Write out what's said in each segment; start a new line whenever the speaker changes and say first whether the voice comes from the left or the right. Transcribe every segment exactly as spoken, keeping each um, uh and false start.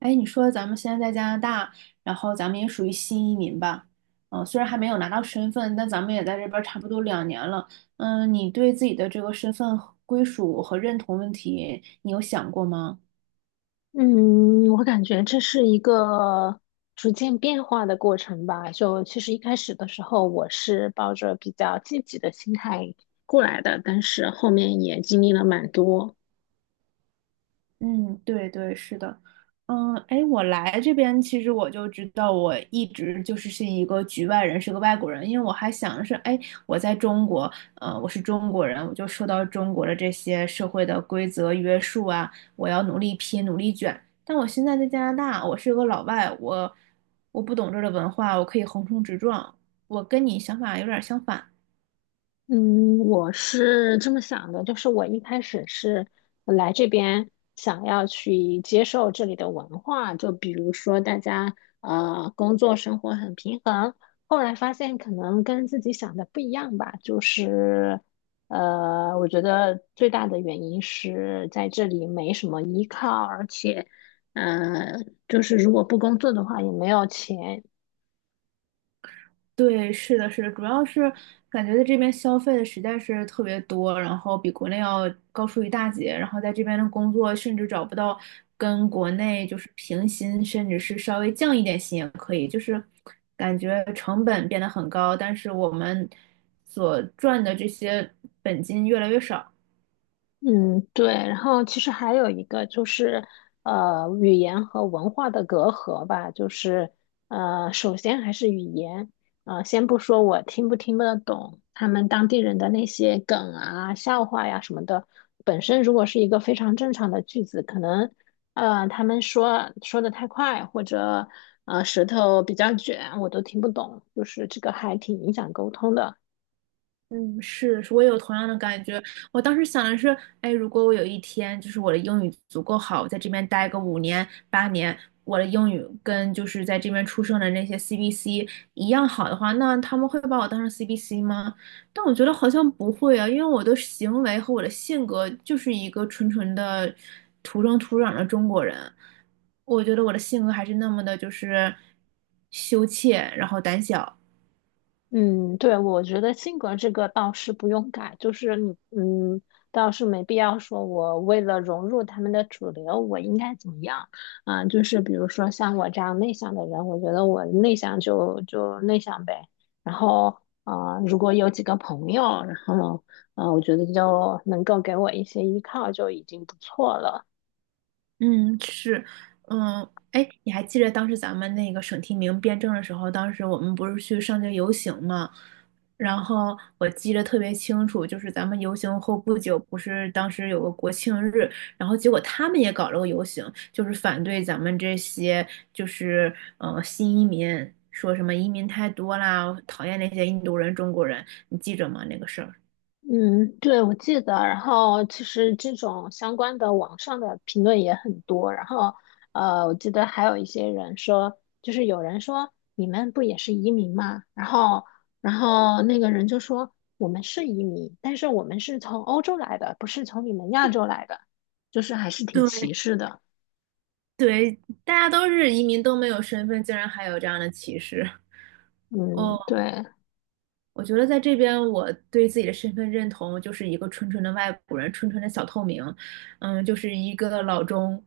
right: 哎，你说咱们现在在加拿大，然后咱们也属于新移民吧？嗯，虽然还没有拿到身份，但咱们也在这边儿差不多两年了。嗯，你对自己的这个身份和归属和认同问题，你有想过吗？
left: 嗯，我感觉这是一个逐渐变化的过程吧。就其实一开始的时候，我是抱着比较积极的心态过来的，但是后面也经历了蛮多。
right: 嗯，对对，是的，嗯，哎，我来这边其实我就知道，我一直就是是一个局外人，是个外国人，因为我还想是，哎，我在中国，呃，我是中国人，我就受到中国的这些社会的规则约束啊，我要努力拼，努力卷。但我现在在加拿大，我是个老外，我我不懂这儿的文化，我可以横冲直撞，我跟你想法有点儿相反。
left: 嗯，我是这么想的，就是我一开始是来这边想要去接受这里的文化，就比如说大家呃工作生活很平衡，后来发现可能跟自己想的不一样吧，就是呃，我觉得最大的原因是在这里没什么依靠，而且嗯就是如果不工作的话也没有钱。
right: 对，是的，是的，主要是感觉在这边消费的实在是特别多，然后比国内要高出一大截，然后在这边的工作甚至找不到跟国内就是平薪，甚至是稍微降一点薪也可以，就是感觉成本变得很高，但是我们所赚的这些本金越来越少。
left: 嗯，对，然后其实还有一个就是，呃，语言和文化的隔阂吧，就是，呃，首先还是语言，呃，先不说我听不听得懂他们当地人的那些梗啊、笑话呀什么的，本身如果是一个非常正常的句子，可能，呃，他们说说的太快，或者，呃，舌头比较卷，我都听不懂，就是这个还挺影响沟通的。
right: 嗯，是，是我也有同样的感觉。我当时想的是，哎，如果我有一天就是我的英语足够好，我在这边待个五年八年，我的英语跟就是在这边出生的那些 C B C 一样好的话，那他们会把我当成 C B C 吗？但我觉得好像不会啊，因为我的行为和我的性格就是一个纯纯的土生土长的中国人。我觉得我的性格还是那么的，就是羞怯，然后胆小。
left: 嗯，对，我觉得性格这个倒是不用改，就是你，嗯，倒是没必要说我为了融入他们的主流，我应该怎么样啊？就是比如说像我这样内向的人，我觉得我内向就就内向呗。然后，啊，如果有几个朋友，然后，啊，我觉得就能够给我一些依靠，就已经不错了。
right: 嗯，是，嗯，哎，你还记得当时咱们那个省提名辩证的时候，当时我们不是去上街游行嘛？然后我记得特别清楚，就是咱们游行后不久，不是当时有个国庆日，然后结果他们也搞了个游行，就是反对咱们这些就是呃新移民，说什么移民太多啦，讨厌那些印度人、中国人，你记着吗？那个事儿。
left: 嗯，对，我记得。然后其实这种相关的网上的评论也很多。然后，呃，我记得还有一些人说，就是有人说你们不也是移民吗？然后，然后那个人就说我们是移民，但是我们是从欧洲来的，不是从你们亚洲来的，就是还是挺歧视的。
right: 对，大家都是移民，都没有身份，竟然还有这样的歧视。
left: 嗯，
right: 哦。
left: 对。
right: 我觉得在这边，我对自己的身份认同就是一个纯纯的外国人，纯纯的小透明，嗯，就是一个老中。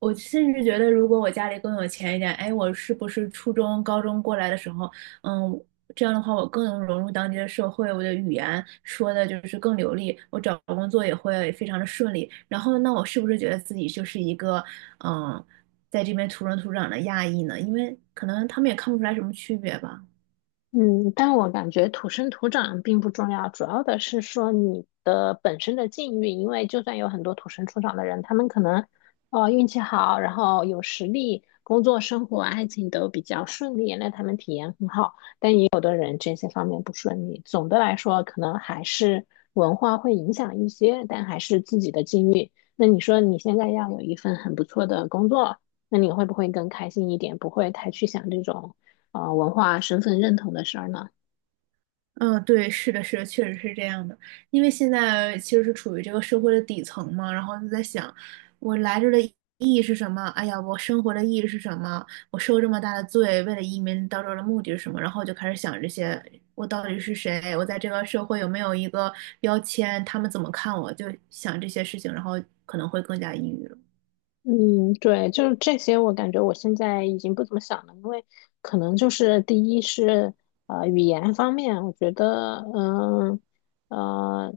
right: 我甚至觉得，如果我家里更有钱一点，哎，我是不是初中、高中过来的时候，嗯，这样的话我更能融入当地的社会，我的语言说的就是更流利，我找工作也会非常的顺利。然后，那我是不是觉得自己就是一个，嗯，在这边土生土长的亚裔呢？因为可能他们也看不出来什么区别吧。
left: 嗯，但我感觉土生土长并不重要，主要的是说你的本身的境遇。因为就算有很多土生土长的人，他们可能呃运气好，然后有实力，工作、生活、爱情都比较顺利，那他们体验很好。也有的人这些方面不顺利。总的来说，可能还是文化会影响一些，但还是自己的境遇。那你说你现在要有一份很不错的工作，那你会不会更开心一点？不会太去想这种啊、呃文化身份认同的事儿呢？
right: 嗯，对，是的，是的，确实是这样的。因为现在其实是处于这个社会的底层嘛，然后就在想，我来这儿的意义是什么？哎呀，我生活的意义是什么？我受这么大的罪，为了移民到这儿的目的是什么？然后就开始想这些，我到底是谁？我在这个社会有没有一个标签？他们怎么看我？就想这些事情，然后可能会更加抑郁了。
left: 嗯，对，就是这些，我感觉我现在已经不怎么想了，因为可能就是第一是呃语言方面，我觉得嗯呃，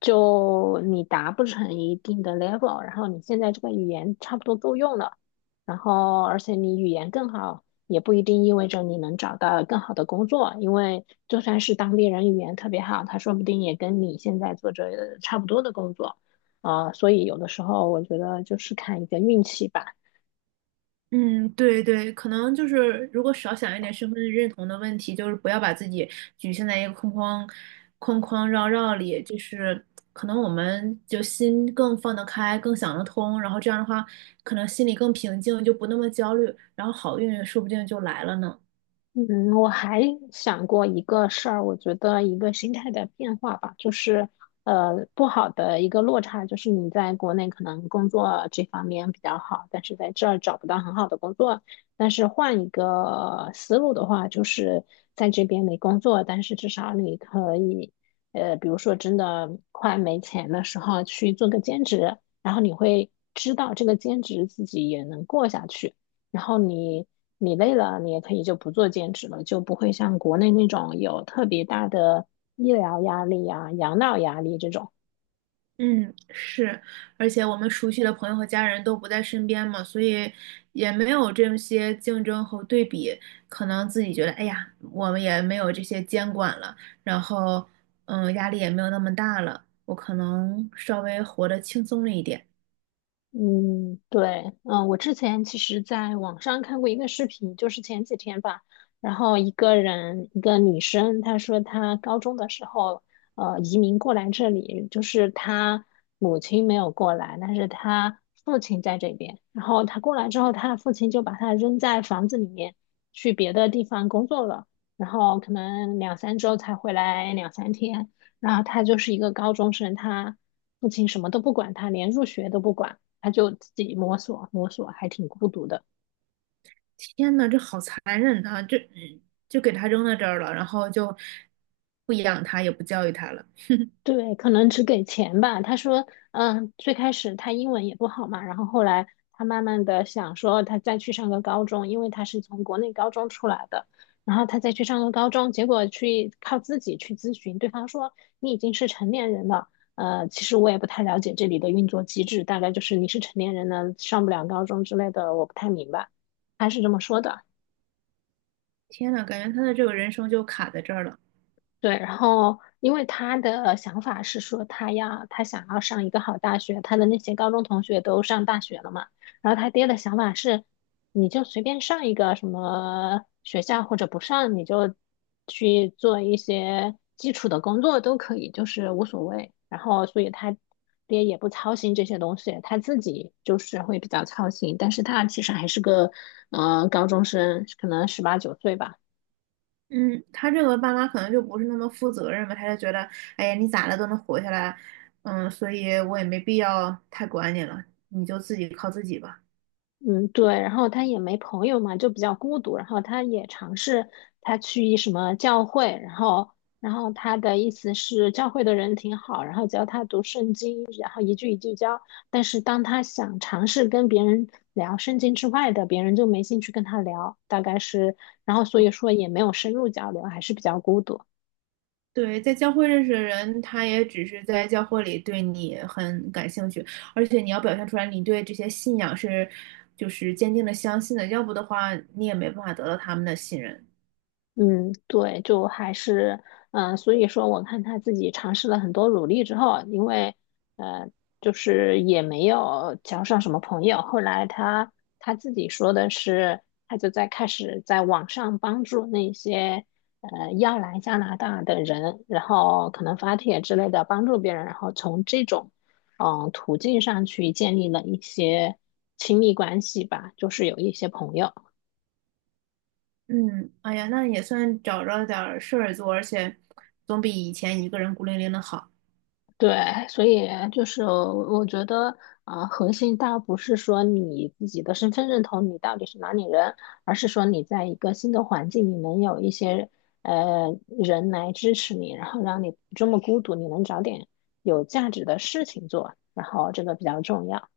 left: 就你达不成一定的 level，然后你现在这个语言差不多够用了，然后而且你语言更好，也不一定意味着你能找到更好的工作，因为就算是当地人语言特别好，他说不定也跟你现在做着差不多的工作。啊、所以有的时候我觉得就是看一个运气吧。
right: 嗯，对对，可能就是如果少想一点身份认同的问题，就是不要把自己局限在一个框框框框绕绕里，就是可能我们就心更放得开，更想得通，然后这样的话，可能心里更平静，就不那么焦虑，然后好运说不定就来了呢。
left: 嗯，我还想过一个事儿，我觉得一个心态的变化吧，就是呃，不好的一个落差，就是你在国内可能工作这方面比较好，但是在这儿找不到很好的工作。但是换一个思路的话，就是在这边没工作，但是至少你可以，呃，比如说真的快没钱的时候去做个兼职，然后你会知道这个兼职自己也能过下去。然后你你累了，你也可以就不做兼职了，就不会像国内那种有特别大的医疗压力啊、养老压力这种。
right: 嗯，是，而且我们熟悉的朋友和家人都不在身边嘛，所以也没有这些竞争和对比，可能自己觉得，哎呀，我们也没有这些监管了，然后，嗯，压力也没有那么大了，我可能稍微活得轻松了一点。
left: 嗯，对，嗯，我之前其实在网上看过一个视频，就是前几天吧，然后一个人，一个女生，她说她高中的时候，呃，移民过来这里，就是她母亲没有过来，但是她父亲在这边，然后她过来之后，她的父亲就把她扔在房子里面，去别的地方工作了，然后可能两三周才回来两三天，然后她就是一个高中生，她父亲什么都不管她，连入学都不管。他就自己摸索摸索，还挺孤独的。
right: 天呐，这好残忍啊！这就给他扔到这儿了，然后就不养他，也不教育他了。
left: 对，可能只给钱吧。他说，嗯，最开始他英文也不好嘛，然后后来他慢慢的想说，他再去上个高中，因为他是从国内高中出来的，然后他再去上个高中，结果去靠自己去咨询，对方说你已经是成年人了。呃，其实我也不太了解这里的运作机制，大概就是你是成年人呢，上不了高中之类的，我不太明白。他是这么说的。
right: 天呐，感觉他的这个人生就卡在这儿了。
left: 对，然后因为他的想法是说，他要他想要上一个好大学，他的那些高中同学都上大学了嘛，然后他爹的想法是，你就随便上一个什么学校或者不上，你就去做一些基础的工作都可以，就是无所谓。然后所以他爹也不操心这些东西，他自己就是会比较操心，但是他其实还是个呃高中生，可能十八九岁吧。
right: 嗯，他这个爸妈可能就不是那么负责任吧，他就觉得，哎呀，你咋了都能活下来，嗯，所以我也没必要太管你了，你就自己靠自己吧。
left: 嗯，对，然后他也没朋友嘛，就比较孤独。然后他也尝试他去一什么教会，然后，然后他的意思是教会的人挺好，然后教他读圣经，然后一句一句教。但是当他想尝试跟别人聊圣经之外的，别人就没兴趣跟他聊，大概是，然后所以说也没有深入交流，还是比较孤独。
right: 对，在教会认识的人，他也只是在教会里对你很感兴趣，而且你要表现出来你对这些信仰是就是坚定的相信的，要不的话你也没办法得到他们的信任。
left: 嗯，对，就还是，嗯、所以说我看他自己尝试了很多努力之后，因为，呃，就是也没有交上什么朋友。后来他他自己说的是，他就在开始在网上帮助那些呃要来加拿大的人，然后可能发帖之类的帮助别人，然后从这种嗯、呃途径上去建立了一些亲密关系吧，就是有一些朋友。
right: 嗯，哎呀，那也算找着点儿事儿做，而且总比以前一个人孤零零的好。
left: 对，所以就是我觉得，啊，核心倒不是说你自己的身份认同，你到底是哪里人，而是说你在一个新的环境，你能有一些呃人来支持你，然后让你不这么孤独，你能找点有价值的事情做，然后这个比较重要。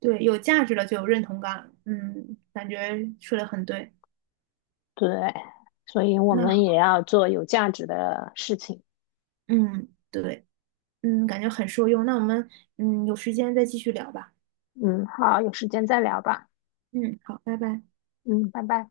right: 对，有价值了就有认同感，嗯，感觉说的很对。
left: 对，所以我
right: 那，
left: 们也要做有价值的事情。
right: 嗯，对，嗯，感觉很受用。那我们，嗯，有时间再继续聊吧。
left: 嗯，好，有时间再聊吧。
right: 嗯，好，拜拜。
left: 嗯，拜拜。